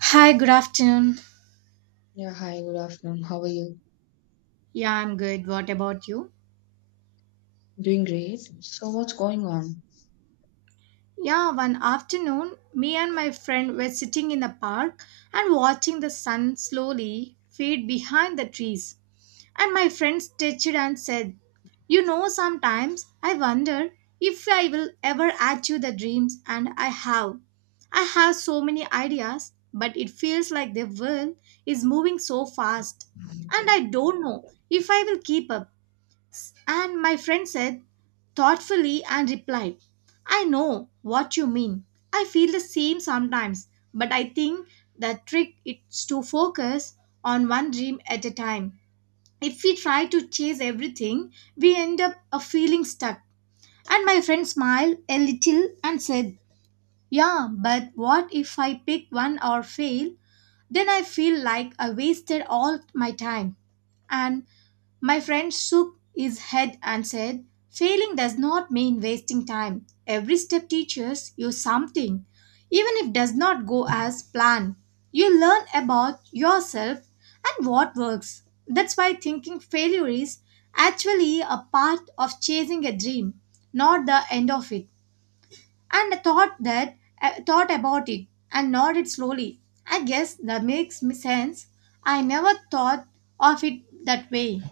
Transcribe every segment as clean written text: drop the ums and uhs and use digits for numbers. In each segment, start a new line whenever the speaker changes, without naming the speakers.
Hi, good afternoon.
Yeah, hi, good afternoon. How are you?
Yeah, I'm good. What about you?
Doing great. So, what's going on?
Yeah, one afternoon, me and my friend were sitting in the park and watching the sun slowly fade behind the trees. And my friend stitched and said, you know, sometimes I wonder if I will ever achieve the dreams, and I have. I have so many ideas, but it feels like the world is moving so fast, and I don't know if I will keep up. And my friend said thoughtfully and replied, I know what you mean. I feel the same sometimes, but I think the trick is to focus on one dream at a time. If we try to chase everything, we end up feeling stuck. And my friend smiled a little and said, yeah, but what if I pick one or fail? Then I feel like I wasted all my time. And my friend shook his head and said, failing does not mean wasting time. Every step teaches you something. Even if it does not go as planned, you learn about yourself and what works. That's why thinking failure is actually a part of chasing a dream, not the end of it. And I thought about it and nodded slowly. I guess that makes me sense. I never thought of it that way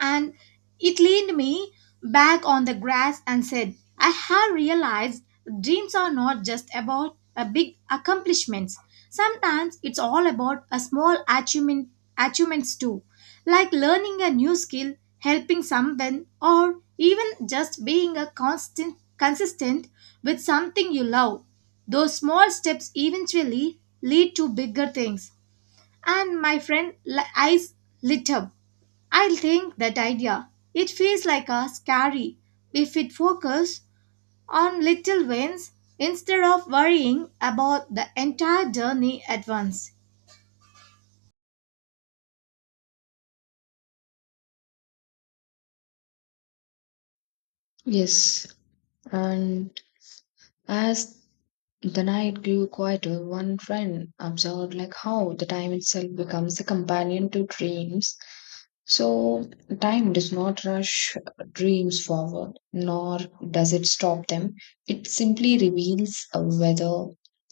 and it leaned me back on the grass and said, I have realized dreams are not just about a big accomplishments. Sometimes it's all about a small achievements too, like learning a new skill, helping someone, or even just being a constant consistent with something you love. Those small steps eventually lead to bigger things. And eyes lit up. I think that idea. It feels like a scary if it focus on little wins instead of worrying about the entire journey at once.
Yes, and as the night grew quieter, one friend observed like how the time itself becomes a companion to dreams. So time does not rush dreams forward, nor does it stop them. It simply reveals whether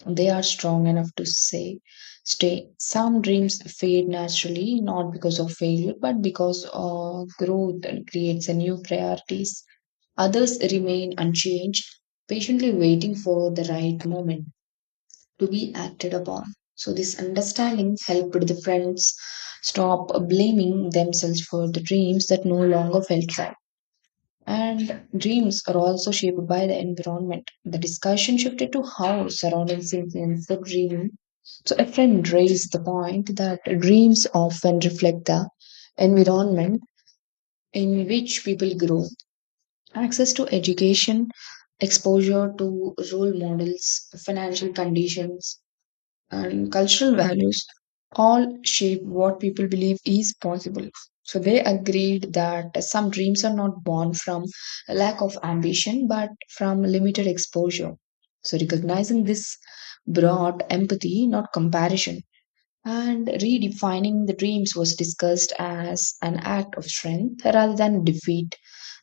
they are strong enough to say stay. Some dreams fade naturally, not because of failure, but because of growth and creates a new priorities. Others remain unchanged, patiently waiting for the right moment to be acted upon. So, this understanding helped the friends stop blaming themselves for the dreams that no longer felt right. And dreams are also shaped by the environment. The discussion shifted to how surroundings influence the dream. So, a friend raised the point that dreams often reflect the environment in which people grow. Access to education, exposure to role models, financial conditions, and cultural values all shape what people believe is possible. So they agreed that some dreams are not born from a lack of ambition but from limited exposure. So recognizing this brought empathy, not comparison. And redefining the dreams was discussed as an act of strength rather than defeat.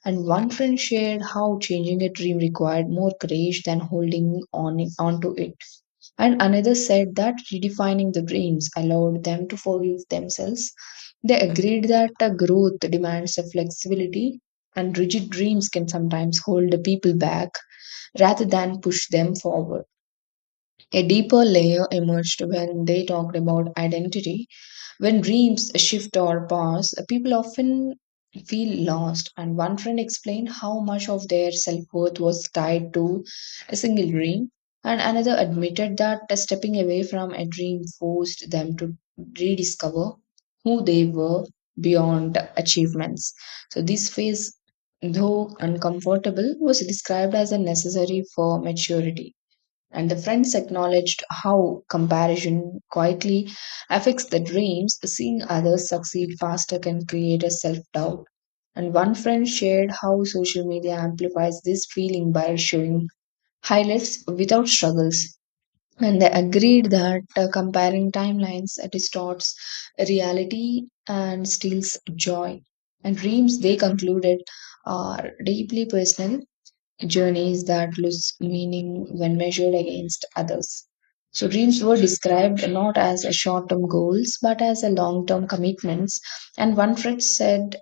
And one friend shared how changing a dream required more courage than holding on onto it. And another said that redefining the dreams allowed them to forgive themselves. They agreed that growth demands a flexibility, and rigid dreams can sometimes hold the people back rather than push them forward. A deeper layer emerged when they talked about identity when dreams shift or pass, people often feel lost. And one friend explained how much of their self worth was tied to a single dream, and another admitted that stepping away from a dream forced them to rediscover who they were beyond achievements. So, this phase, though uncomfortable, was described as a necessary for maturity, and the friends acknowledged how comparison quietly affects the dreams. Seeing others succeed faster can create a self doubt. And one friend shared how social media amplifies this feeling by showing highlights without struggles. And they agreed that comparing timelines distorts reality and steals joy. And dreams, they concluded, are deeply personal journeys that lose meaning when measured against others. So, dreams were described not as a short term goals but as a long term commitments. And one Fritz said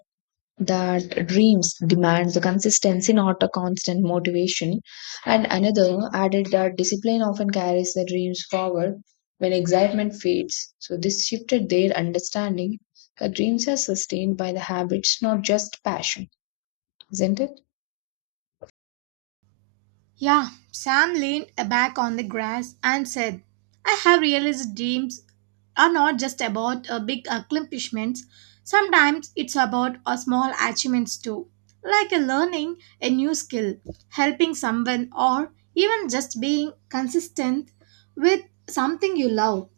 that dreams demand the consistency, not a constant motivation. And another added that discipline often carries the dreams forward when excitement fades. So, this shifted their understanding that dreams are sustained by the habits, not just passion, isn't it?
Yeah, Sam leaned back on the grass and said, I have realized dreams are not just about big accomplishments. Sometimes it's about small achievements too, like learning a new skill, helping someone, or even just being consistent with something you love.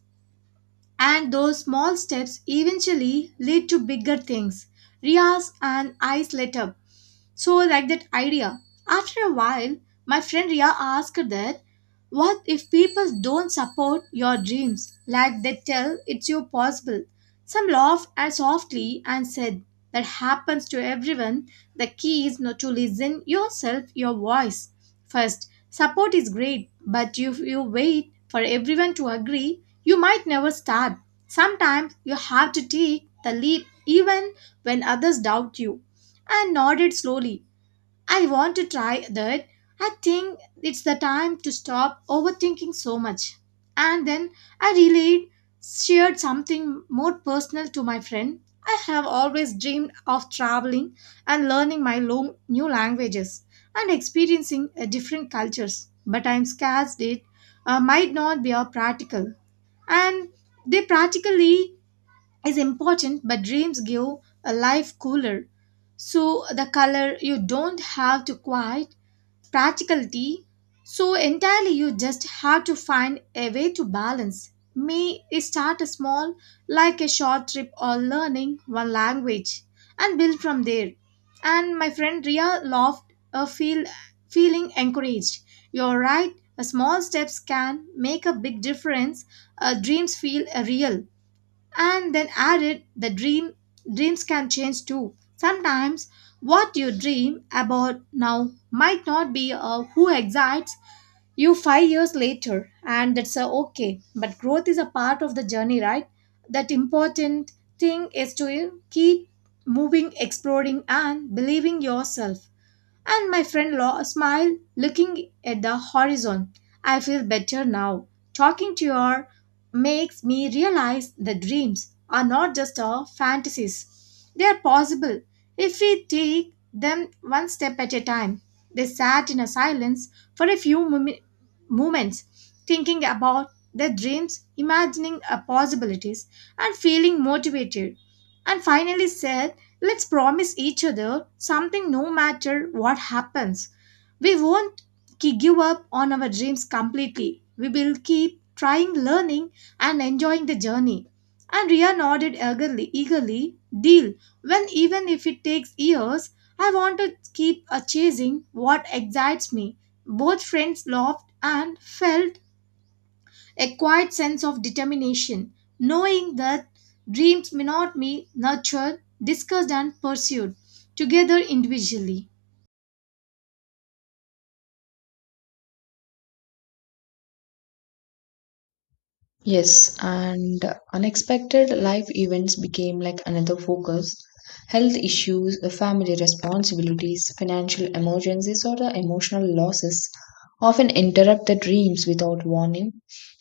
And those small steps eventually lead to bigger things. Ria's and I lit up so I like that idea. After a while, my friend Ria asked that what if people don't support your dreams like they tell it's your possible? Some laughed as softly and said that happens to everyone. The key is not to listen yourself, your voice. First, support is great, but if you wait for everyone to agree, you might never start. Sometimes you have to take the leap even when others doubt you and nodded slowly. I want to try that. I think it's the time to stop overthinking so much. And then I relayed, shared something more personal to my friend. I have always dreamed of traveling and learning new languages and experiencing different cultures, but I'm scared it might not be a practical. And they practically is important, but dreams give a life cooler. So the color you don't have to quite practicality. So entirely you just have to find a way to balance. May start small, like a short trip or learning one language, and build from there. And my friend Ria laughed, a feel feeling encouraged. You're right. A small steps can make a big difference. Dreams feel real and then added the dreams can change too sometimes what you dream about now might not be who excites you 5 years later, and that's okay, but growth is a part of the journey, right? That important thing is to keep moving exploring and believing yourself and smiled, looking at the horizon. I feel better now. Talking to her makes me realize that dreams are not just our fantasies. They are possible if we take them one step at a time. They sat in a silence for a few moments, thinking about their dreams, imagining a possibilities, and feeling motivated. And finally said, let's promise each other something no matter what happens. We won't give up on our dreams completely. We will keep trying, learning, and enjoying the journey. And Ria nodded eagerly, deal. When even if it takes years, I want to keep chasing what excites me. Both friends laughed and felt a quiet sense of determination, knowing that dreams may not be nurtured, discussed, and pursued together individually.
Yes, and unexpected life events became like another focus. Health issues, the family responsibilities, financial emergencies, or the emotional losses often interrupt the dreams without warning,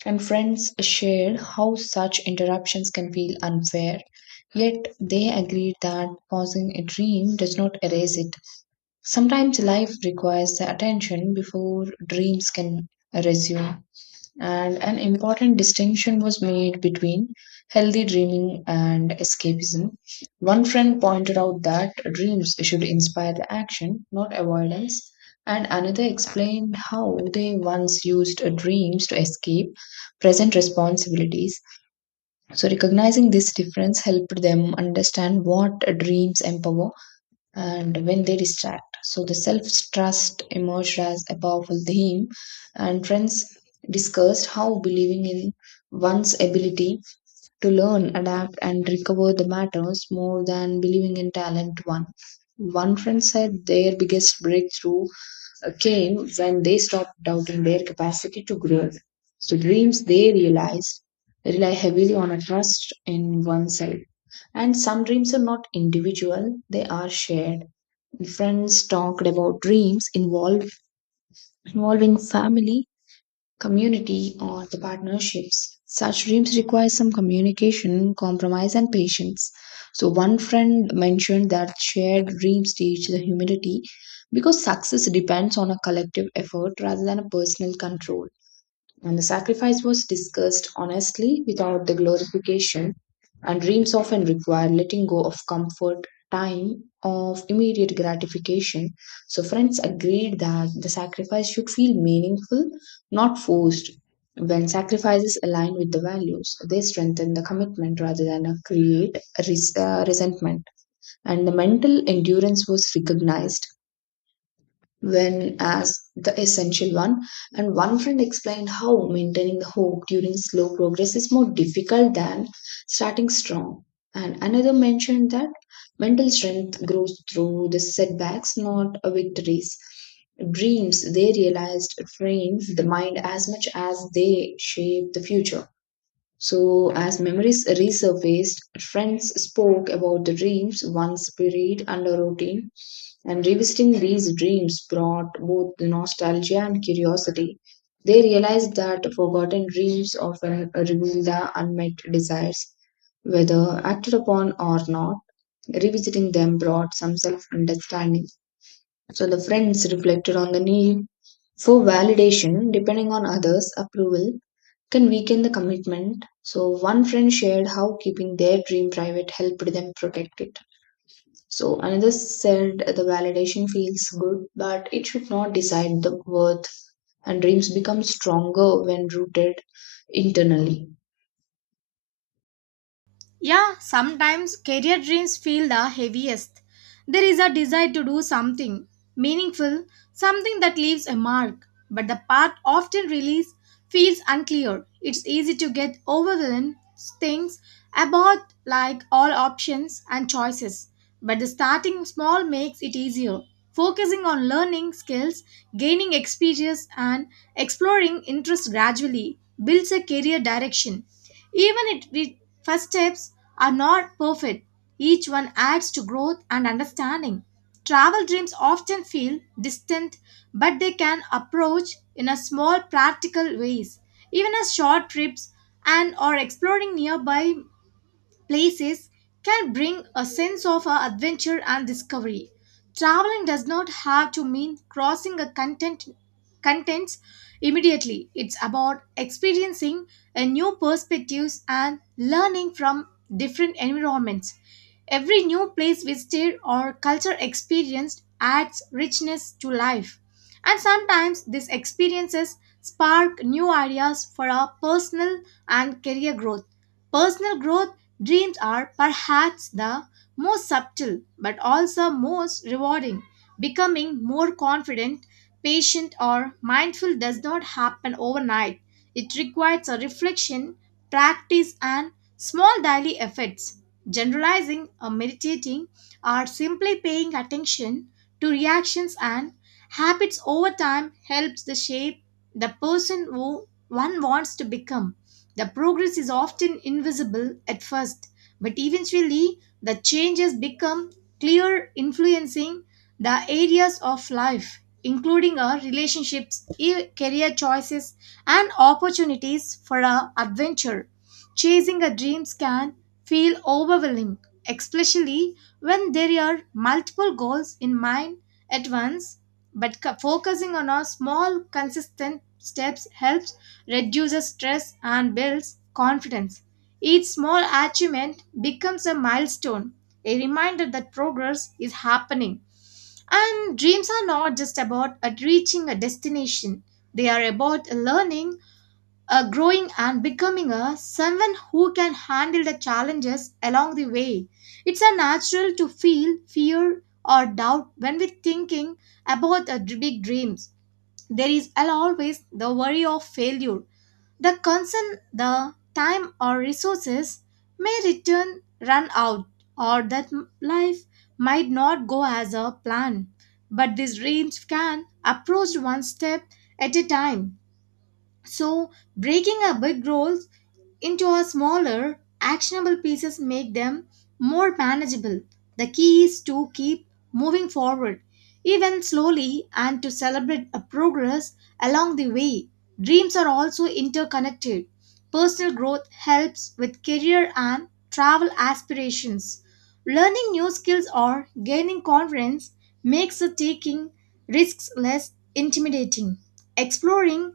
and friends shared how such interruptions can feel unfair. Yet they agreed that pausing a dream does not erase it. Sometimes life requires the attention before dreams can resume. And an important distinction was made between healthy dreaming and escapism. One friend pointed out that dreams should inspire the action, not avoidance, and another explained how they once used dreams to escape present responsibilities. So, recognizing this difference helped them understand what dreams empower and when they distract. So the self trust emerged as a powerful theme, and friends discussed how believing in one's ability to learn, adapt, and recover the matters more than believing in talent one. One friend said their biggest breakthrough came when they stopped doubting their capacity to grow. So dreams they realized rely heavily on a trust in oneself. And some dreams are not individual, they are shared. Friends talked about involving family, community, or the partnerships. Such dreams require some communication, compromise, and patience. So, one friend mentioned that shared dreams teach the humility because success depends on a collective effort rather than a personal control. And the sacrifice was discussed honestly without the glorification, and dreams often require letting go of comfort, time, of immediate gratification. So, friends agreed that the sacrifice should feel meaningful, not forced. When sacrifices align with the values, they strengthen the commitment rather than create resentment. And the mental endurance was recognized when as the essential one. And one friend explained how maintaining the hope during slow progress is more difficult than starting strong. And another mentioned that mental strength grows through the setbacks, not victories. Dreams, they realized, frames the mind as much as they shape the future. So, as memories resurfaced, friends spoke about the dreams once buried under routine, and revisiting these dreams brought both nostalgia and curiosity. They realized that forgotten dreams often reveal the unmet desires, whether acted upon or not. Revisiting them brought some self understanding. So, the friends reflected on the need for validation depending on others' approval can weaken the commitment. So, one friend shared how keeping their dream private helped them protect it. So, another said the validation feels good, but it should not decide the worth, and dreams become stronger when rooted internally.
Yeah, sometimes career dreams feel the heaviest. There is a desire to do something meaningful, something that leaves a mark, but the path often released feels unclear. It's easy to get overwhelmed, things about like all options and choices, but the starting small makes it easier. Focusing on learning skills, gaining experience, and exploring interests gradually builds a career direction. Even if the first steps are not perfect, each one adds to growth and understanding. Travel dreams often feel distant, but they can approach in a small practical ways. Even as short trips and or exploring nearby places can bring a sense of adventure and discovery. Traveling does not have to mean crossing a contents immediately. It's about experiencing a new perspectives and learning from different environments. Every new place visited or culture experienced adds richness to life. And sometimes these experiences spark new ideas for our personal and career growth. Personal growth dreams are perhaps the most subtle but also most rewarding. Becoming more confident, patient, or mindful does not happen overnight. It requires a reflection, practice, and small daily efforts. Generalizing or meditating or simply paying attention to reactions and habits over time helps to shape the person who one wants to become. The progress is often invisible at first, but eventually the changes become clear, influencing the areas of life, including our relationships, career choices, and opportunities for our adventure. Chasing our dreams can feel overwhelming, especially when there are multiple goals in mind at once, but focusing on our small, consistent steps helps reduces stress, and builds confidence. Each small achievement becomes a milestone, a reminder that progress is happening. And dreams are not just about reaching a destination, they are about learning, growing, and becoming a someone who can handle the challenges along the way. It's a natural to feel fear or doubt when we're thinking about big dreams. There is always the worry of failure, the concern the time or resources may return run out or that life might not go as a plan. But these dreams can approach one step at a time. So breaking a big goal into a smaller, actionable pieces make them more manageable. The key is to keep moving forward, even slowly, and to celebrate a progress along the way. Dreams are also interconnected. Personal growth helps with career and travel aspirations. Learning new skills or gaining confidence makes the taking risks less intimidating. Exploring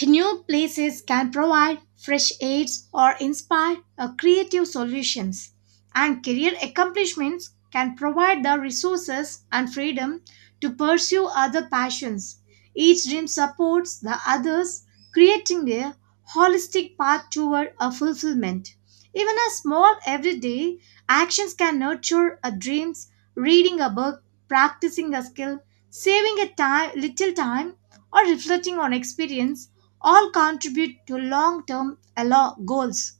new places can provide fresh aids or inspire creative solutions, and career accomplishments can provide the resources and freedom to pursue other passions. Each dream supports the others, creating a holistic path toward a fulfillment. Even a small everyday actions can nurture a dreams, reading a book, practicing a skill, saving a time, little time or reflecting on experience all contribute to long term goals.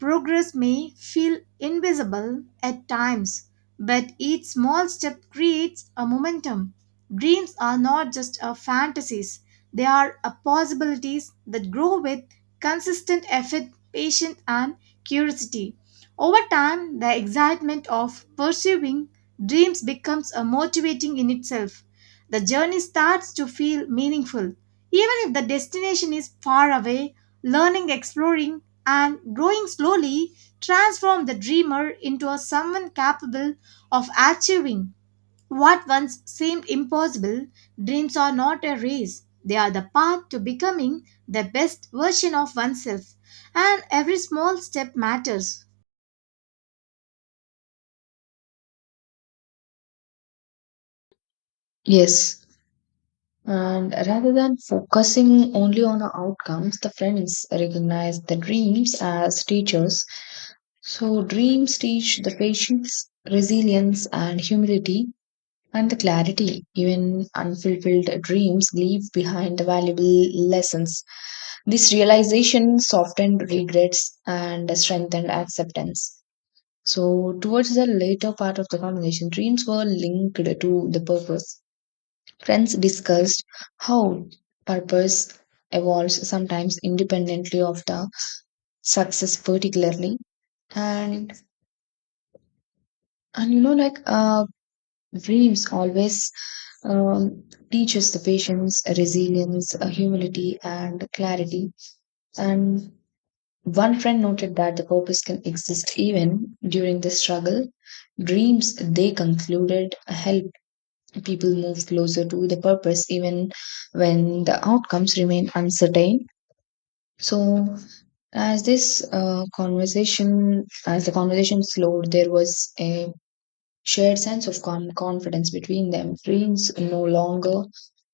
Progress may feel invisible at times, but each small step creates a momentum. Dreams are not just a fantasies, they are a possibilities that grow with consistent effort, patience and curiosity. Over time, the excitement of pursuing dreams becomes a motivating in itself. The journey starts to feel meaningful. Even if the destination is far away, learning, exploring, and growing slowly transform the dreamer into a someone capable of achieving what once seemed impossible. Dreams are not a race, they are the path to becoming the best version of oneself, and every small step matters.
Yes. And rather than focusing only on the outcomes, the friends recognize the dreams as teachers. So, dreams teach the patience, resilience, and humility and the clarity. Even unfulfilled dreams leave behind the valuable lessons. This realization softened regrets and strengthened acceptance. So, towards the later part of the conversation, dreams were linked to the purpose. Friends discussed how purpose evolves sometimes independently of the success, particularly. And and you know, like uh, dreams always um, teaches the patience, resilience, humility, and clarity. And one friend noted that the purpose can exist even during the struggle. Dreams, they concluded, help people move closer to the purpose even when the outcomes remain uncertain. So, as the conversation slowed, there was a shared sense of confidence between them. Dreams no longer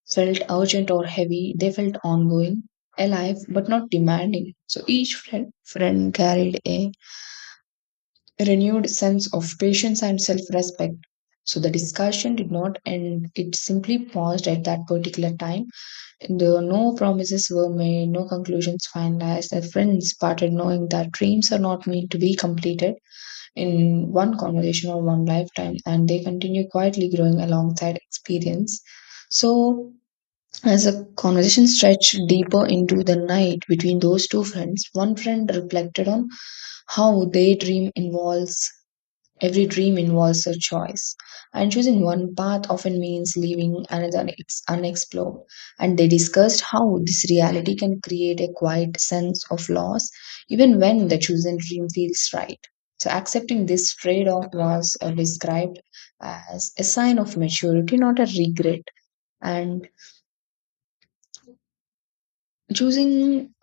felt urgent or heavy, they felt ongoing, alive, but not demanding. So each friend carried a renewed sense of patience and self respect. So the discussion did not end, it simply paused at that particular time. No promises were made, no conclusions finalized. The friends parted knowing that dreams are not meant to be completed in one conversation or one lifetime, and they continue quietly growing alongside experience. So, as the conversation stretched deeper into the night between those two friends, one friend reflected on how daydream involves every dream involves a choice, and choosing one path often means leaving another unexplored. And they discussed how this reality can create a quiet sense of loss, even when the chosen dream feels right. So, accepting this trade off was described as a sign of maturity, not a regret. And choosing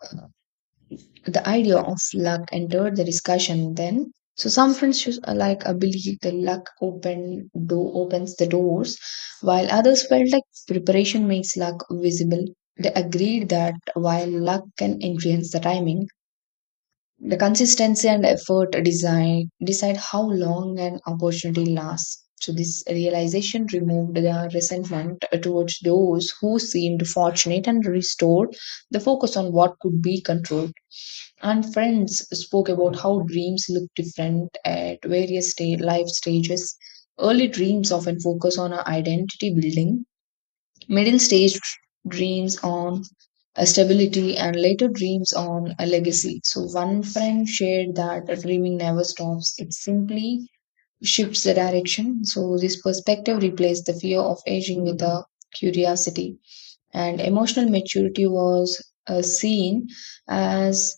the idea of luck entered the discussion then. So some friends should, like believe the luck opens the doors, while others felt like preparation makes luck visible. They agreed that while luck can influence the timing, the consistency and effort design decide how long an opportunity lasts. So this realization removed the resentment towards those who seemed fortunate and restored the focus on what could be controlled. And friends spoke about how dreams look different at various life stages. Early dreams often focus on our identity building, middle stage dreams on a stability, and later dreams on a legacy. So, one friend shared that dreaming never stops, it simply shifts the direction. So, this perspective replaced the fear of aging with a curiosity, and emotional maturity was seen as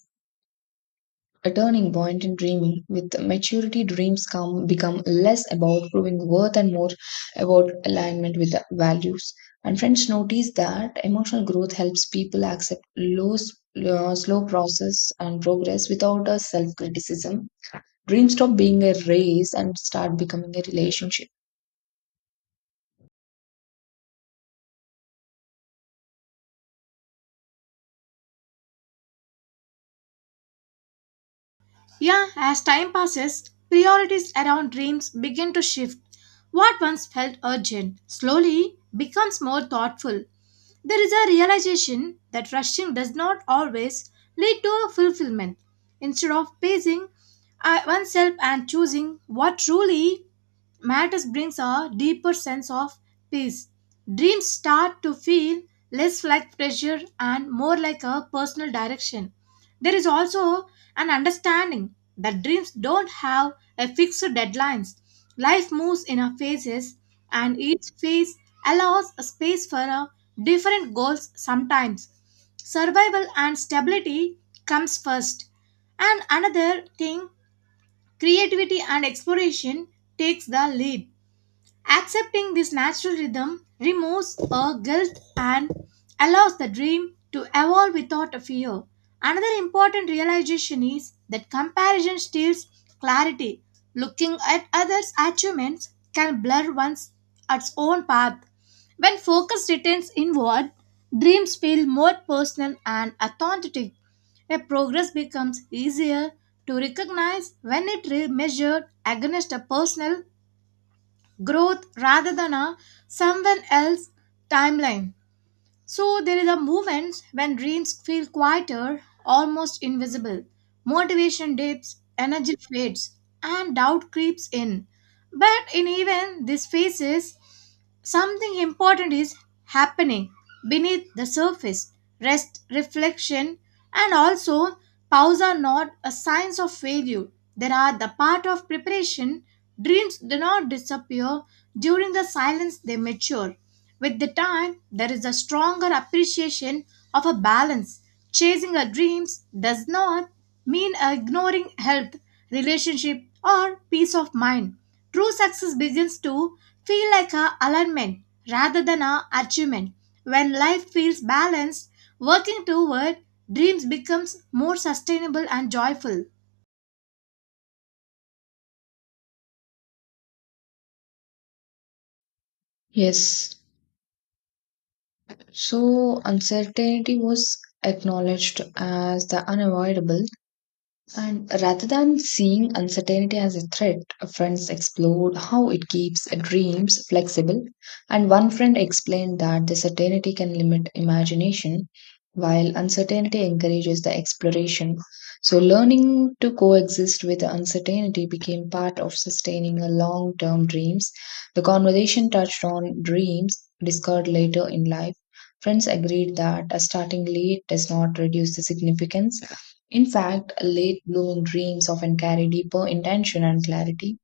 a turning point in dreaming. With maturity, dreams come become less about proving worth and more about alignment with the values. And friends, notice that emotional growth helps people accept slow process and progress without a self criticism. Dreams stop being a race and start becoming a relationship.
Yeah, as time passes, priorities around dreams begin to shift. What once felt urgent slowly becomes more thoughtful. There is a realization that rushing does not always lead to fulfillment. Instead of pacing oneself and choosing what truly matters brings a deeper sense of peace. Dreams start to feel less like pressure and more like a personal direction. There is also and understanding that dreams don't have a fixed deadlines. Life moves in our phases, and each phase allows a space for a different goals sometimes. Survival and stability comes first. And another thing, creativity and exploration takes the lead. Accepting this natural rhythm removes our guilt and allows the dream to evolve without a fear. Another important realization is that comparison steals clarity. Looking at others' achievements can blur one's its own path. When focus returns inward, dreams feel more personal and authentic. A progress becomes easier to recognize when it is measured against a personal growth rather than a someone else timeline. So there is a moment when dreams feel quieter, almost invisible. Motivation dips, energy fades, and doubt creeps in. But in even these phases, something important is happening beneath the surface. Rest, reflection, and also pause are not a signs of failure. They are the part of preparation. Dreams do not disappear during the silence; they mature. With the time, there is a stronger appreciation of a balance. Chasing our dreams does not mean ignoring health, relationship, or peace of mind. True success begins to feel like a alignment rather than a achievement. When life feels balanced, working toward dreams becomes more sustainable and joyful.
Yes, so uncertainty was acknowledged as the unavoidable. And rather than seeing uncertainty as a threat, friends explored how it keeps dreams flexible. And one friend explained that the certainty can limit imagination, while uncertainty encourages the exploration. So, learning to coexist with the uncertainty became part of sustaining a long term dreams. The conversation touched on dreams discovered later in life. Friends agreed that starting late does not reduce the significance, in fact, late blooming dreams often carry deeper intention and clarity.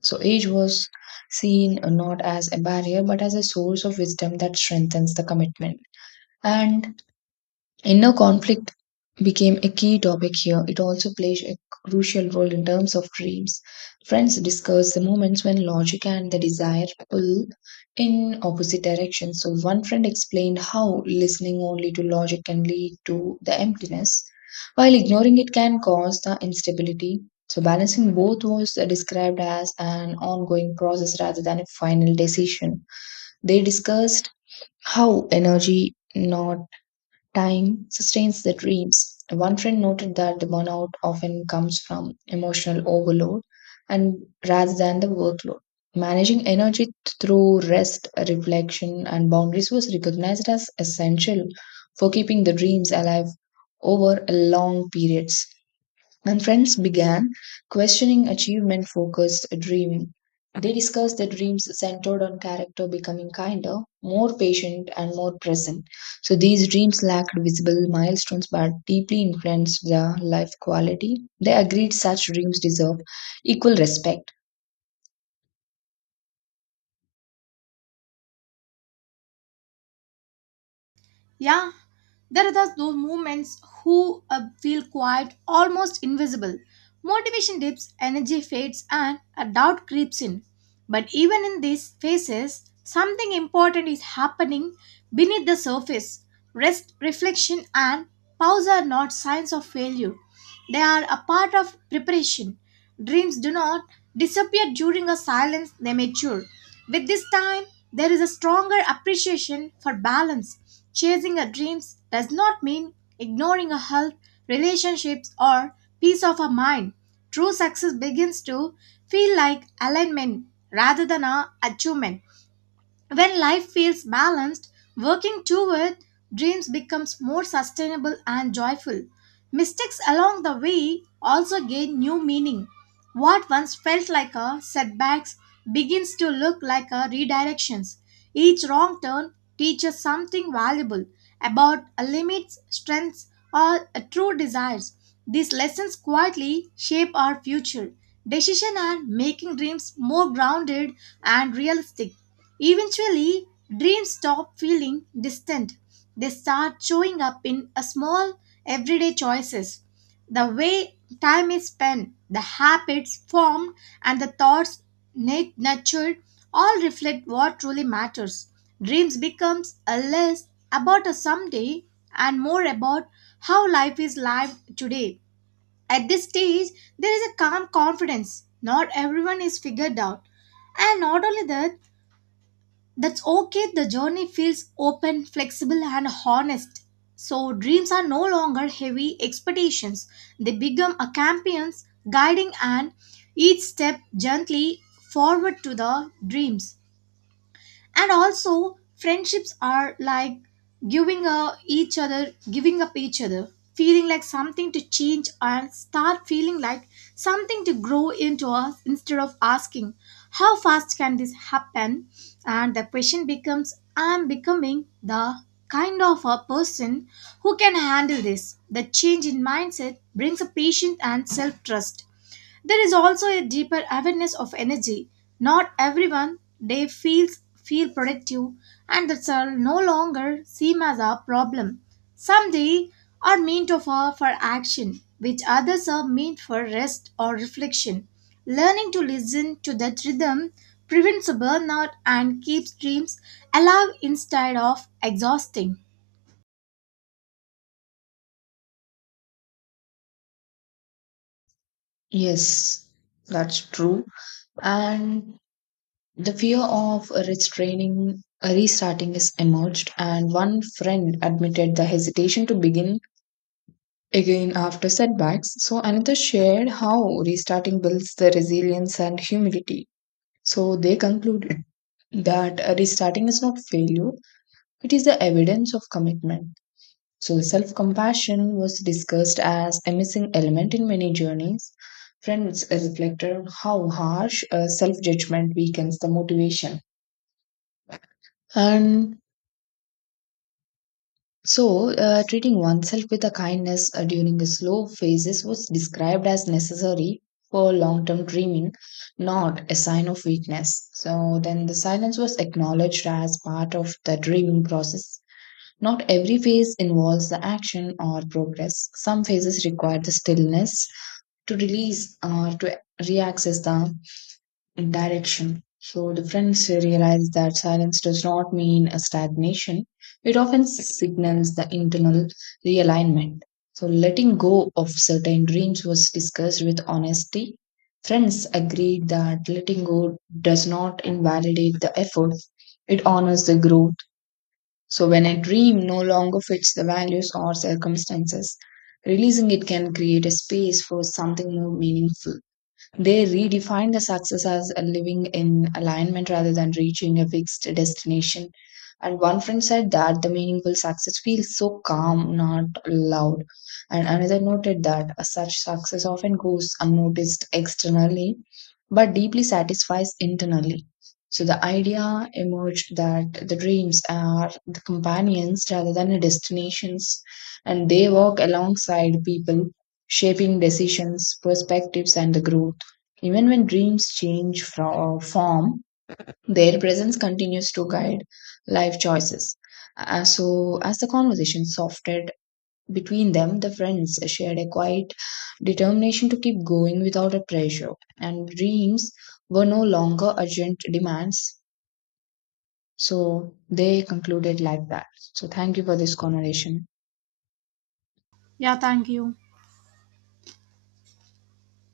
So, age was seen not as a barrier but as a source of wisdom that strengthens the commitment. And inner conflict became a key topic here. It also plays a crucial role in terms of dreams. Friends discuss the moments when logic and the desire pull in opposite directions. So, one friend explained how listening only to logic can lead to the emptiness, while ignoring it can cause the instability. So, balancing both was described as an ongoing process rather than a final decision. They discussed how energy, not time sustains the dreams. One friend noted that the burnout often comes from emotional overload and rather than the workload. Managing energy through rest, reflection, and boundaries was recognized as essential for keeping the dreams alive over long periods. And friends began questioning achievement focused dreaming. They discussed the dreams centered on character becoming kinder, more patient, and more present. So these dreams lacked visible milestones but deeply influenced the life quality. They agreed such dreams deserve equal respect.
Yeah, there are those moments who feel quiet, almost invisible. Motivation dips, energy fades, and a doubt creeps in. But even in these phases, something important is happening beneath the surface. Rest, reflection, and pause are not signs of failure. They are a part of preparation. Dreams do not disappear during a silence, they mature. With this time, there is a stronger appreciation for balance. Chasing our dreams does not mean ignoring our health, relationships, or peace of our mind. True success begins to feel like alignment rather than a achievement. When life feels balanced, working toward dreams becomes more sustainable and joyful. Mistakes along the way also gain new meaning. What once felt like a setbacks begins to look like a redirections. Each wrong turn teaches something valuable about a limits, strengths, or a true desires. These lessons quietly shape our future decision and making dreams more grounded and realistic. Eventually, dreams stop feeling distant. They start showing up in a small everyday choices. The way time is spent, the habits formed, and the thoughts nurtured all reflect what truly matters. Dreams becomes a less about a someday and more about how life is lived today. At this stage, there is a calm confidence. Not everyone is figured out. And not only that, that's okay, the journey feels open, flexible, and honest. So, dreams are no longer heavy expectations, they become a companions guiding and each step gently forward to the dreams and also friendships are like giving each other giving up each other feeling like something to change and start feeling like something to grow into us instead of asking how fast can this happen and the question becomes I'm becoming the kind of a person who can handle this. The change in mindset brings a patience and self trust. There is also a deeper awareness of energy. Not everyone they feels feel productive and that shall no longer seem as a problem. Some days are meant for action, which others are meant for rest or reflection. Learning to listen to that rhythm prevents burnout and keeps dreams alive instead of exhausting.
Yes, that's true. And the fear of restarting is emerged, and one friend admitted the hesitation to begin again after setbacks. So another shared how restarting builds the resilience and humility. So they concluded that restarting is not failure, it is the evidence of commitment. So self compassion was discussed as a missing element in many journeys. Friends reflected on how harsh self judgment weakens the motivation. And So, treating oneself with a kindness during the slow phases was described as necessary for long term dreaming, not a sign of weakness. So, then the silence was acknowledged as part of the dreaming process. Not every phase involves the action or progress. Some phases require the stillness to release or to reaccess the direction. So the friends realize that silence does not mean a stagnation. It often signals the internal realignment. So letting go of certain dreams was discussed with honesty. Friends agreed that letting go does not invalidate the effort. It honors the growth. So when a dream no longer fits the values or circumstances, releasing it can create a space for something more meaningful. They redefine the success as a living in alignment rather than reaching a fixed destination. And one friend said that the meaningful success feels so calm, not loud. And another noted that a such success often goes unnoticed externally, but deeply satisfies internally. So the idea emerged that the dreams are the companions rather than the destinations, and they work alongside people, shaping decisions, perspectives, and the growth. Even when dreams change from form, their presence continues to guide life choices. So, as the conversation softened between them, the friends shared a quiet determination to keep going without a pressure, and dreams were no longer urgent demands. So, they concluded like that. So, thank you for this conversation.
Yeah, thank you.